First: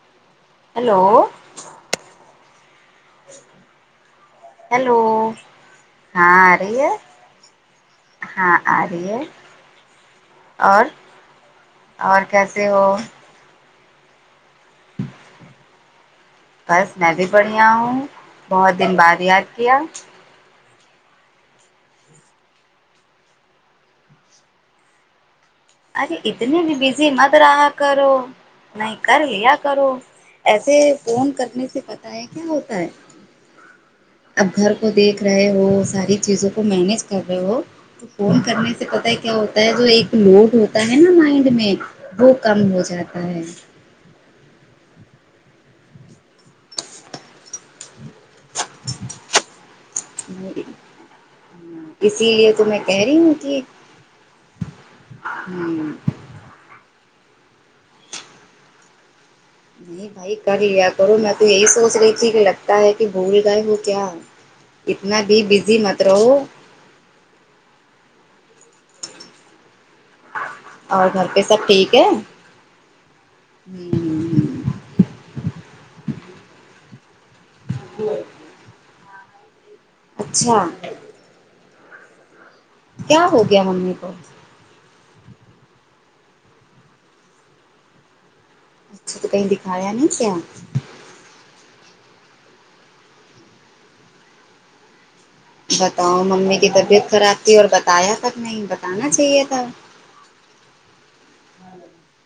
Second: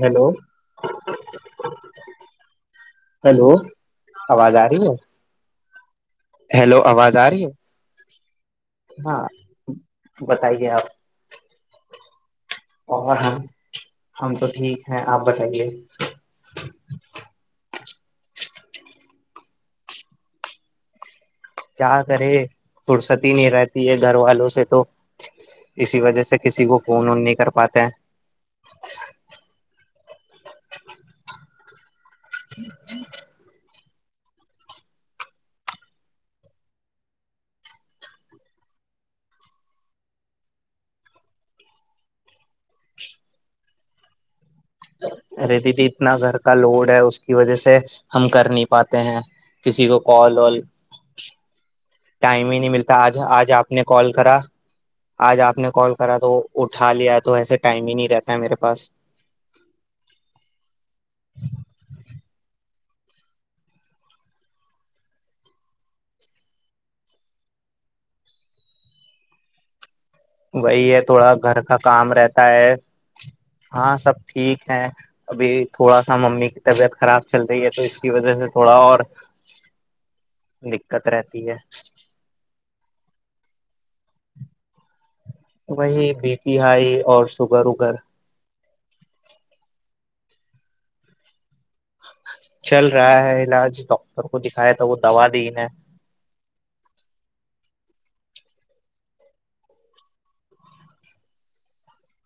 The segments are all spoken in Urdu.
ہیلو ہیلو ہیلو آواز آ رہی ہیلو ہے ہاں آ ہیلو رہی ہے آواز آ رہی ہے ہاں آ رہی ہے ہاں بتائیے اور آپ اور کیسے ہو اور ہم ہم تو ٹھیک ہیں آپ بتائیے بس میں بھی بڑھیا ہوں بہت دن بعد یاد کیا کیا کرے فرصتی نہیں رہتی ہے گھر والوں سے تو اسی ارے وجہ سے اتنی کسی بھی کو فون بزی وون مت نہیں کر رہا پاتے ہیں کرو نہیں کر لیا کرو ایسے فون کرنے سے پتا ہے کیا ہوتا ہے اب گھر کو دیکھ رہے ہو ساری چیزوں کو مینج کر رہے ہو تو فون کرنے سے پتا ہے کیا ہوتا ہے جو ایک نوٹ ہوتا ہے نا مائنڈ میں وہ کم ہو جاتا ہے رہتی تھی اتنا گھر کا لوڈ ہے اس کی وجہ سے ہم کر نہیں پاتے ہیں کسی کو کال ہوں اسی ٹائم لیے ہی تو نہیں میں ملتا کہہ آج رہی آج کہ آپ نے کال کرا آج آپ نے ہوں کال کرا تو اٹھا لیا تو ایسے ٹائم ہی نہیں رہتا ہے میرے پاس نہیں بھائی کر لیا کرو میں تو یہی سوچ رہی تھی کہ لگتا ہے کہ بھول گائے وہ کیا ہے اتنا بھی بزی مت رہو وہی ہے اور تھوڑا پہ گھر سب کا ٹھیک ہے کام رہتا ہے ہاں سب ٹھیک ہے ابھی تھوڑا سا ممی کی طبیعت خراب چل رہی ہے تو اس کی وجہ سے تھوڑا اور اچھا دقت رہتی ہے کیا ہو گیا ممی کو وہی بی پی ہائی اور شوگر وگر اچھا تو کہیں دکھایا نہیں کیا چل رہا ہے علاج ڈاکٹر کو دکھایا تھا وہ دوا دی نے بتاؤ ممی کی طبیعت خراب تھی اور بتایا تک نہیں بتانا چاہیے تھا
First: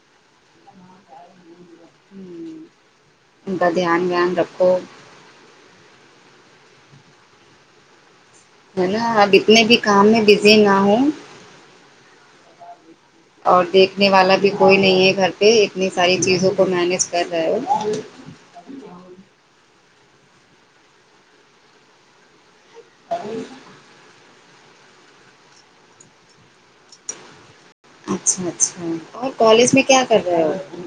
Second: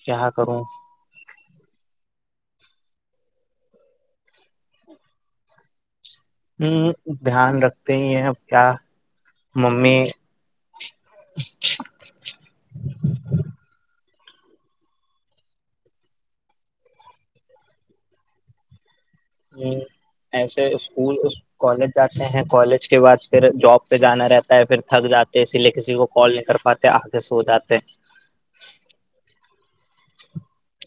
کیا کروں ہاں ان کا دھیان وان رکھو ہاں دھیان رکھتے ہی ہیں کیا ہے نا اب اتنے بھی ممی کام میں بزی نہ ہوں اور دیکھنے والا بھی کوئی نہیں ہے گھر پہ اتنی ساری چیزوں کو مینیج کر رہے ہو ہاں ایسے اسکول کالج جاتے ہیں کالج کے بعد پھر جاب پہ جانا رہتا ہے پھر تھک جاتے اسی لیے کسی کو کال نہیں کر پاتے آگ سو جاتے اچھا اچھا اور کالج میں کیا کر رہا ہے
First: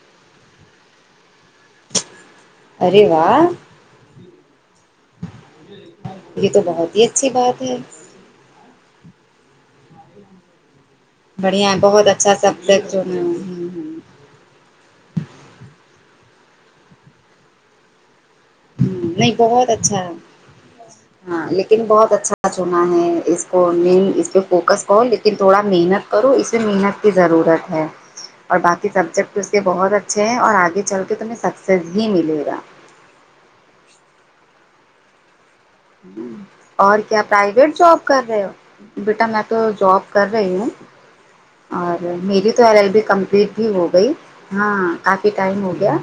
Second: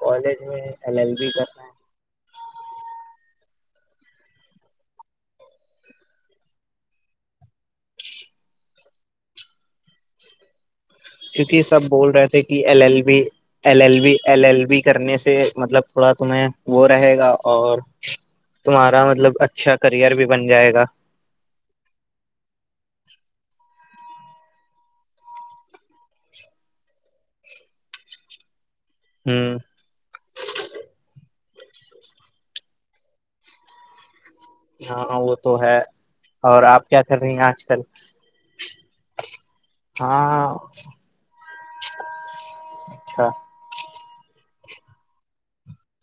کالج میں ایل ایل بی کرنا ہے اریے یہ تو بہت ہی اچھی بات ہے کیونکہ یہ بڑھیا ہے سب بہت بول رہے اچھا تھے کہ ایل سبجیکٹ ایل جو B L L B L L B کرنے سے مطلب تھوڑا تمہیں وہ رہے گا اور تمہارا مطلب نہیں بہت اچھا کریئر بھی بن جائے گا ہاں لیکن بہت اچھا چنا ہے اس کو مین اس پہ فوکس کون لیکن تھوڑا محنت کرو اس میں محنت کی ضرورت ہے جی اور باقی سبجیکٹ اس کے بہت اچھے ہیں اور آگے چل کے تمہیں سکسیز بھی ملے گا [inaudible] ہاں وہ تو ہے آپ اور کر کیا رہی ہیں آج پرائیویٹ کل جاب کر رہے ہو بیٹا میں تو جاب کر ہاں رہی ہوں اور میری تو ایل ایل بی اچھا کمپلیٹ ہو گئی ہاں کافی ٹائم ہو گیا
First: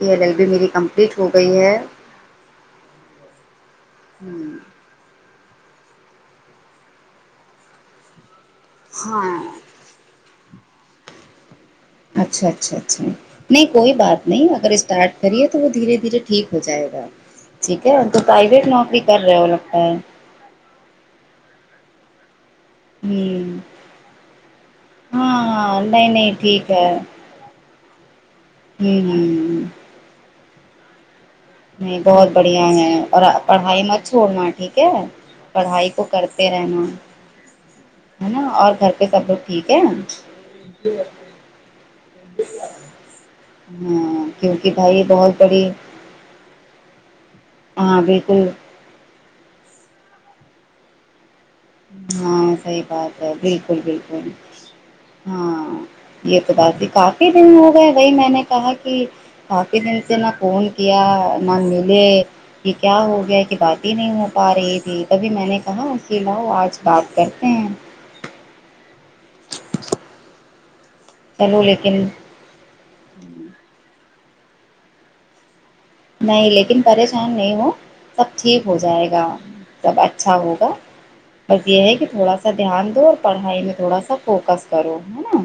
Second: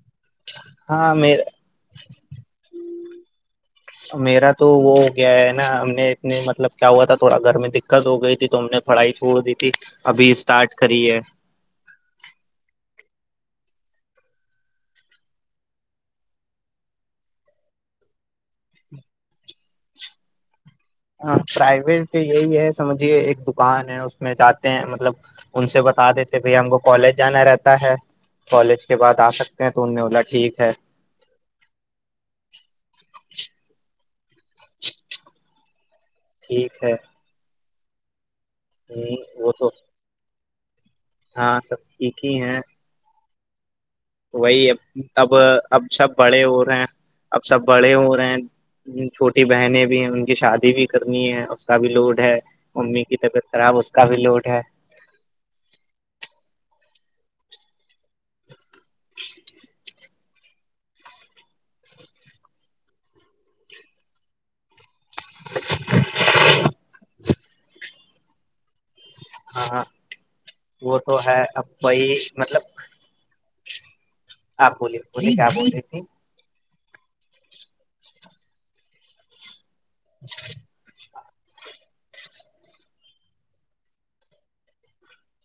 یہ ایل ایل بی میری ہاں کمپلیٹ ہو میرا گئی ہے میرا تو وہ گیا ہے نا ہم نے اتنے مطلب کیا ہوا تھا تھوڑا گھر میں دقت ہو گئی تھی تو ہم نے پڑھائی چھوڑ ہاں دی تھی ابھی اسٹارٹ کری ہے اچھا اچھا اچھا نہیں کوئی بات نہیں اگر اسٹارٹ کریے تو وہ دھیرے دھیرے ٹھیک ہو جائے گا ٹھیک ہے تو پرائیویٹ نوکری کر رہے وہ لگتا ہے ہاں پرائیویٹ تو یہی ہے سمجھیے ایک ہ دکان ہے اس میں جاتے ہیں مطلب ان ہاں سے نہیں بتا نہیں دیتے بھائی ٹھیک ہم کو ہے کالج جانا رہتا ہے ہ کالج کے بعد آ ہ سکتے ہیں تو ان نے والولا ٹھیک ہے نہیں بہت بڑھیا ہے اور پڑھائی مت چھوڑناا ٹھیک ہے پڑھائی کو کرتے رہنا ٹھیک ہے ہے نا اور گھر پہ ہ سب لگ وہ تو ٹھیک ہے ہاں سب ٹھیک ہی ہیں ہاں وہی کیونکہ ا بھائی اب بہت بڑی اب سب بڑے ہو رہے ہیں اب سب بڑے ہاں ہو رہے بالکل ہیں چھوٹی بہنیں بھی ہیں ان کی شادی بھی کرنی ہے اس کا بھی لوڈ ہے ہاں صحیح امی کی بات ہے طبیعت خراب بالکل اس کا بھی بالکل لوڈ ہے ہاں یہ تو بات بھی کافی دن ہو گئے وہی میں نے کہا کہ کافی دن سے نہ فون کیا نہ ملے کہ کیا ہو گیا کہ بات ہی نہیں ہو پا رہی تھی تبھی میں نے کہا اس کیلاؤ آج بات کرتے ہیں ہاںاں وہ تو ہے چلو اب لیکن وہی مطلب آپ بولیے بولیے کیا بول رہی تھی نہیں لیکن پریشان نہیں وہ سب ٹھیک ہو جائے گا تب اچھا ہوگا بس یہ ہے کہ تھوڑا سا دھیان دو اور پڑھائی میں تھوڑا سا فوکس کرو ہے نا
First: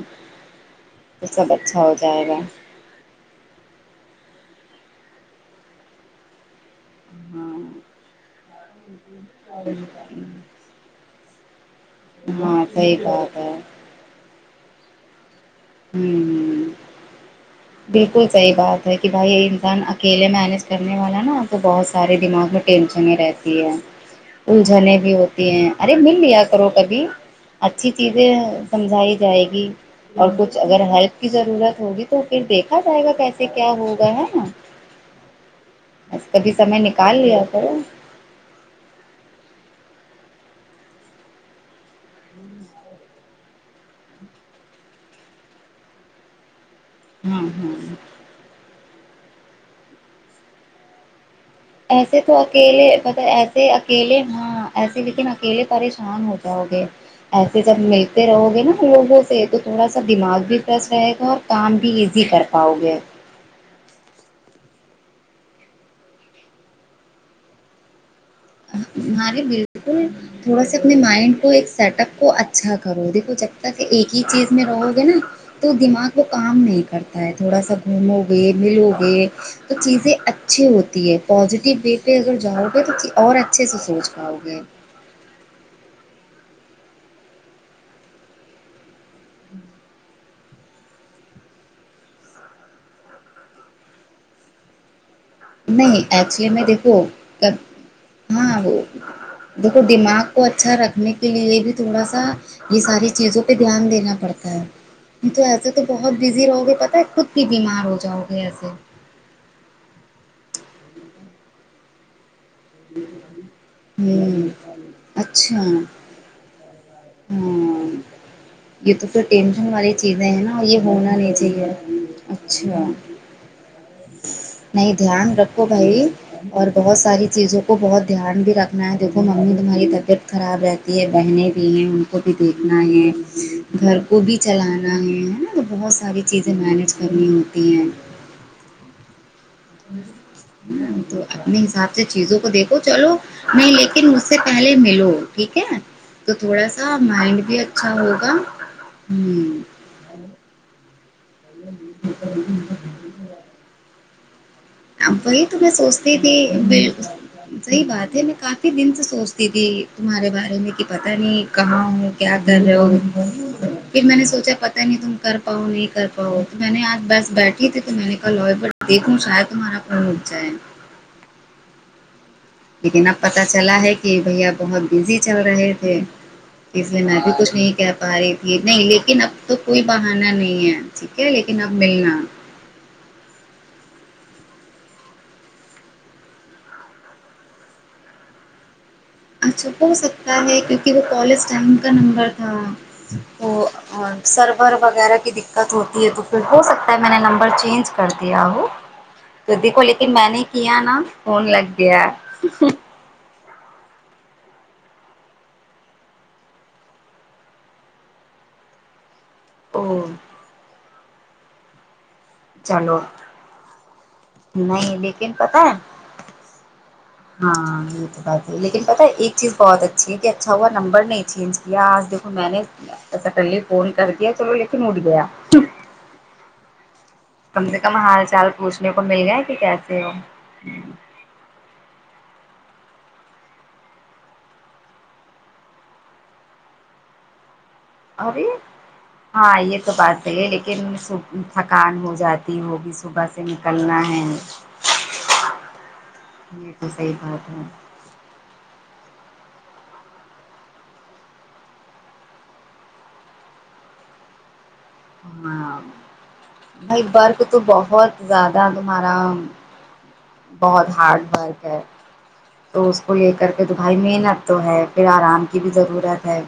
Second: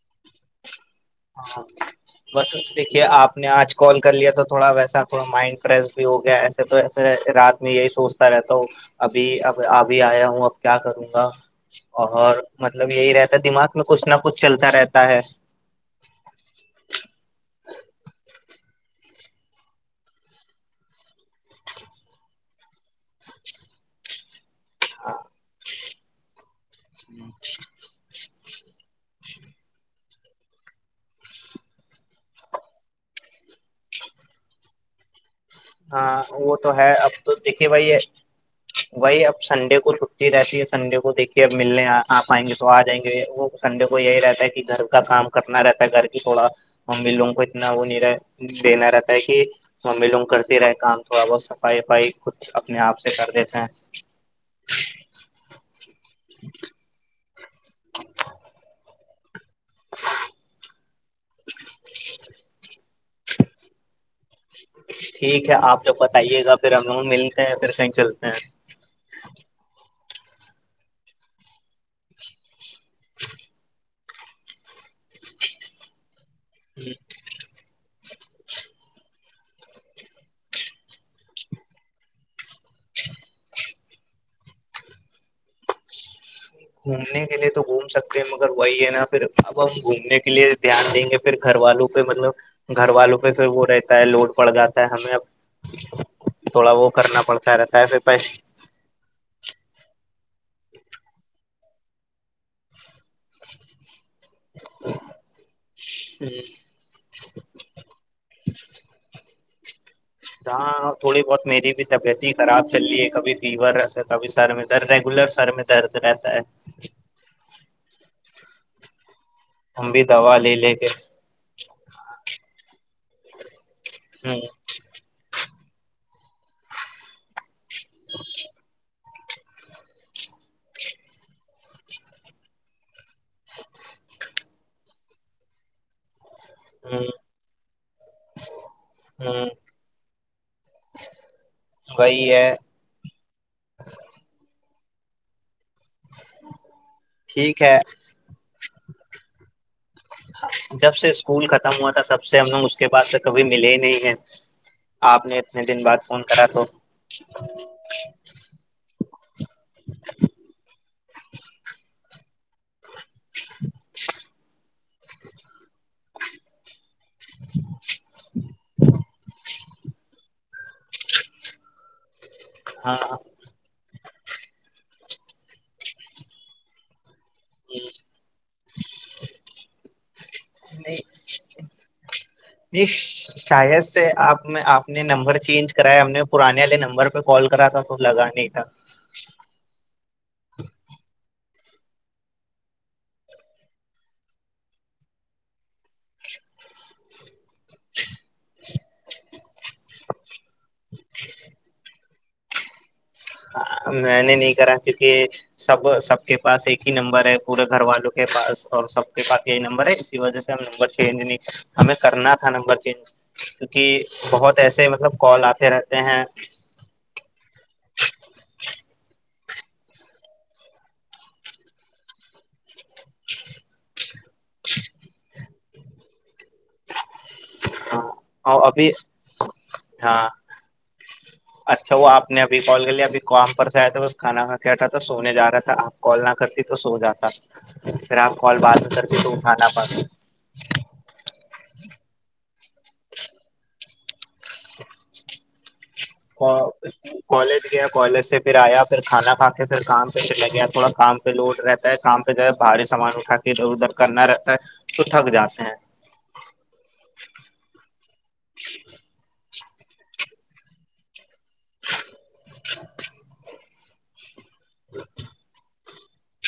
تو سب ہاں اچھا ہو جائے گا بس اس دیکھیے آپ آ نے آج کال کر لیا تو تھوڑا ویسا تھوا مائنڈ فریش بھی ہو گیا ایسا تو ایسے رات ہاں میں یہی سوچتا رہتا ہ ابھی اب ابھی آیا ہوں اب کیا کروں گا اور ہاں مطلب صحیح یہی رہتا بات ہے دماغ میں کچھ نہ کچھ چلتا رہتا ہے ہوں جی بالکل صحیح بات ہے کہ بھائی یہ انسان اکیلے مینج کرنے والا نا آپ کو بہت سارے دماغ میں ٹینشنیں رہتی ہے [unintelligible] الجھنےیں بھی ہوتی ہیں ارے مل لیا کرو کبھی اچھی چیزیں سمجھائی جائے گی اور کچھ اگر ہیلپ کی ضرورت ہوگی تو پھر دیکھا جائے گا کیسے کیا ہوگا ہے نا ہاں بس کبھی وہ تو سمے ہے اب نکال تو لیا دیکھیے کرو بھائی ہے وہی اب سنڈے کو چھٹی رہتی ہے سنڈے کو دیکھیے اب ملنے آپ آئیں گے تو آ جائیں گے کنڈے کو یہی رہتا ہے کہ گھر کا کام کرنا رہتا ہے گھر کی تھوڑا ممی لوگوں کو ہاں اتنا ہاں وہ نہیں رہ دینا رہتا ہے کہ ممی لوگ کرتے رہے کام تھوڑا بہت س پھائی پائی ایسے خود تو اپنے اکیلے آپ سے مطلب کر دیتے ہیں ایسے اکیلے ہاں ایسے لیکن اکلے پریشان ہو جاؤ گے ایسے جب ملتے رہو گے نا لوگوں سے تو تھوڑا سا دماغ بھی فریش رہے گا اور کام بھی ایزی کر پاؤ گے [unintelligible] ٹھیک ہے آپ جب بتائیے گا پھر ہم لوگ ملتے ہیں پھر صیں چلتے ہیں ہمارے بالکل تھوڑا س اپنے مائنڈ کو ایک سیٹ اپ کو اچھا کرو دیکھو جب تک ایک ہی چیز میں رہو گے نا تو دماغ وہ کام نہیں کرتا ہے تھوڑا سا گھومو گے ملو گئے تو چیزیں اچھی ہوتی ہے پازیٹیو وے پہ اگر جاؤ گے تو اور اچھے سے سوچ پاؤ گے گھومنے کے لیے تو گھوم سکتے ہیں مگر وہی ہے نا پھر اب ہم گھومنے کے لیے دھیان دیں گے پھر گھر والوں پہ مطلب گھر والوں پہ پھر وہ رہتا ہے لوڈ پڑ جاتا ہے ہمیں اب نہیں ایکچولی میں تھوڑا وہ دیکھوں کرنا کب پڑتا رہتا ہے پھر پیسے ہاں وہ دیکھو دماغ کو اچھا رکھنے کے لیے بھی تھوڑا سا یہ ساری چیزوں پہ دھیان دینا پڑتا تو ایسے تو بہت بزی رہو گے پتہ ہے خود بھی بیمار ہو جاؤ گے ایسے ہاں تھوڑی بہت میری بھی طبیعت ہی خراب چلیے کبھی فیور رہتا ہے کبھی سر ہوں میں درد ریگولر سر میں اچھا درد رہتا ہے ہاں یہ تو پھر ٹینشن ہم والی بھی چیزیں دوا ہے لے نا لے یہ کے ہونا نہیں چاہیے اچھا ہاں نہیں دھیان رکھو بھائی اور بہت ساری چیزوں کو بہت دھیان بھی رکھنا ہے دیکھو ممی تمہاری طبیعت خراب رہتی ہے بہنیں بھی ہیں ان کو بھی دیکھنا ہے گھر کو بھی چلانا ہے ہے نا تو بہت ساری چیزیں مینج ہ کرنی ہوتی ہیں ہ تو اپنے حساب سے وہی چیزوں کو ہے دیکھ تو چلو نہیں لیکن اس سے پہلے ملو ٹھیک ہے تو تھوڑا سا مائنڈ بھی ٹھیک ہے اچھا ہوگا جب سے اسکول ختم ہوا تھا تب سے ہم لوگ اس کے پاس کبھی ملے ہی نہیں ہیں آپ نے وہی تو اتنے میں دن بعد سوچتی فون تھی کرا تو ب صحیح بات ہے میںف دن سے سوچتی تھی تمہارے بارے میں کہ پتہ نہیں کہاں کیا گھر ہے پھر میں نے سوچا پتا نہیں تم کر پاؤ نہیں تو میں نے آج بس بیٹھی تھی تو میں نے کہا لو بٹ دیکھوں شاید تمہارا کون اٹ جائے ہاں لیکن اب پتا چلا ہے کہ بھیا بہت بزی چل رہے تھے اس لیے نہ بھی کچھ نہیں کہہ پا رہی تھی نہیں لیکن اب تو کوئی بہانا نہیں ہے ٹھیک ہے لیکن اب ملنا ش شااہید سے آپ میں آپ نے نمبر چینج کرایا ہم نے پرانے والے نمبر پہ کال کرا تھا تو لگا نہیں تھا اچھپ ہو سکتا ہے کیونکہ وہ کالج ٹائم کا نمبر تھا وہ اور سرور وغیرہ کی دقت ہوتی ہے تو پھر ہو سکتا ہے میں نے نمبر چینج کر دیا ہو تو دیکھو لیکن میں نے کیا نا فون لگ گیا میں نے نہیں کرا کیونکہ سب سب کے پاس ایک ہی نمبر ہے پورے گھر والوں کے پاس اور سب کے پاس یہی نمبر ہے او اسی وجہ سے ہم نمبر نہیں ہمیں کرنا نمبر چلو تین کیونکہ بہت ایسے نہیں مطلب لیکن کال پتہ آتے ہے رہتے ہیں ہاں یہ تو بات ہے لیکن پتا ایک چیز بہت اچھی ہے کہ اچھا ہوا نمبر نہیں چینج کیا آج دیکھو میں نے ایسا کلے فون کر دیا چلو لیکن اٹھ گیا کم سے کم حال چال اور ابھی پوچھنے کو مل گیا کہ کیسے ہو جچ اچھا وہ آپ نےبھی کال کر لیا ابھی کوم پر سے آیا تھا بس کھانا کا تھا تو سونے جا رہا تھا آپ کال نہ کرتی تو سو جاتا پھر آپ کال بعات نہ کرتی تو اٹا نہا چے لیکن ص تھکان ہو جاتی ہو بھی صبح سے نکلنا ہے یہ تو صحیح بات ہے کالج کالج سے پھر آیا پھر کھانا کھا کے پھر کام پہ چلاے گیا تھوڑا کام پہ لوڈ رہتا ہے کام پہ ہے بھاریے سامان اٹھا کے ادھر کرنا رہتا ہے تو تھک جاتے ہاں ہیں بھائی ورک تو بہت زیادہ تمہارا بہت ہارڈ ورک تو اس کو لے کر کے تو بھائی محنت تو ہے پھر آرام کی بھی ضرورت ہے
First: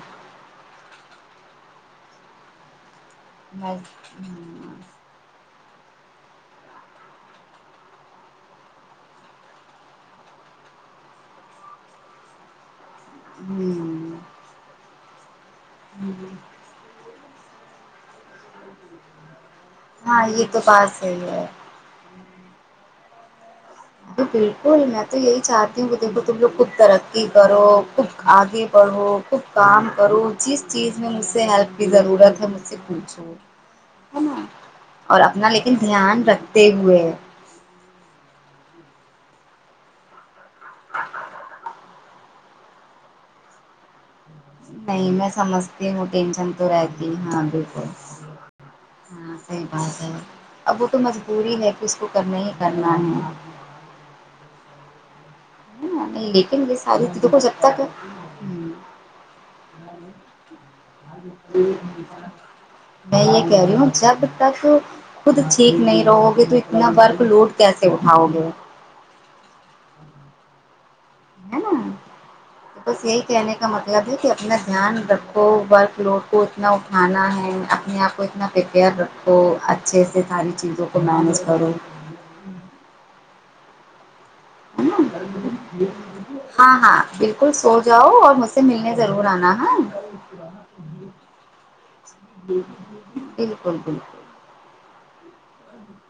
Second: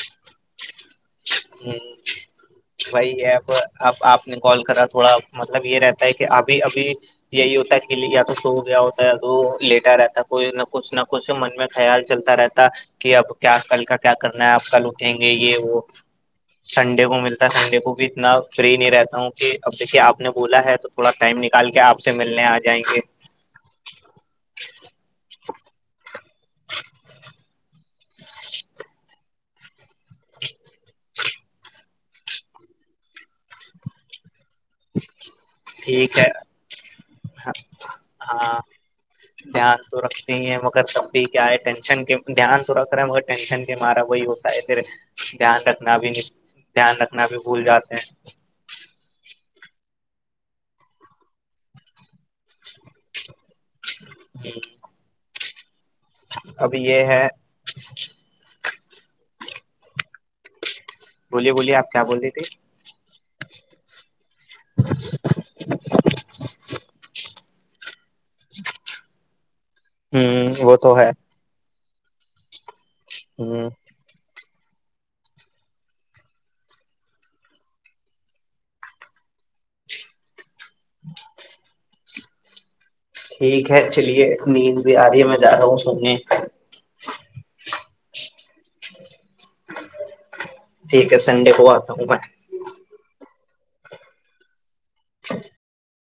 وہی ایپ میں اب آپ نے کال کرا تھوڑا مطلب یہ رہتا ہے کہ ابھی ابھی یہی ہوتا ہے کل جیا تو سو گیا ہوتا ہے تو لیٹا رہتا ہے کوئی نہ کچھ نہ کچھ من میں خیال چلتا رہتا کہ اب کیا کل کا ہوں کیا کرنا ہے آپ کل اھیں گے یہ وہ جی سنڈے کو ملتا سنڈے کو بھی اتنا فری نہیں رہتا ہوں جی اب دیکھیے آپ ہاں نے یہ بولا ہے تو بات تھوڑا صحیح ٹائم ہے نکال کے آپ سے ملنے آ جائیں گے جی بالکل میں تو یہی چاہتی ہوں کہ دیکھو تم لوگ خود ترقی کرو خود آگے بڑھو کام کرو جس چیز میں مجھ سے ہیلپ کی ضرورت ہے مجھ سے پوچھو نا اور اپنا لیکن ٹھیک دھیان ہے رکھتے ہوئے ہاں دھیان تو رکھتے ہی ہیں مگر تبھی کیا ہے دھیان تو رکھا ٹینشن کے مارا وہی ادھر نہیں میں دھیان سمجھتی رکھنا ہوں بھی ٹینشن تو دھیان رہتی ہے رکھنا بھی ہاں بھول بالکل جاتے ہیں ہاں صحیح بات ہے اب وہ تو مجبوری ہے کہ اس کو کرنے ہی کرنا ہے جی نہیں لیکن یہ ساری تو ہو سکتا کیا بولیے بولیے آپ کیا بول رہی تھی میں یہ کہہ رہی ہوں جب خود ٹھیک نہیں رہو گے تو اتنا برق لوٹ کیسے اٹھاؤ گے ہوں وہ تو ہے ہے نا تو بس یہی کہنے ہ کا مطلب ہی کہ اتنا دھیان رکھو ورکلوڈ کو اتنا اٹھانا ہے اپنے آپ کو اتنا پریپیئر رکھو تو اچھے سے ساری چیزوں کو مینج کرو ٹھیک ہے چلیے نیند بھی آ رہی ہے میں جا رہا ہوں سونے ہاں ہاں بالکل سو جاؤ اور مجھ سے ملنے ضرور آنا ہے ٹھیک ہے سنڈے کو آتا ہوں جی جی بالکل بالکل [inaudible]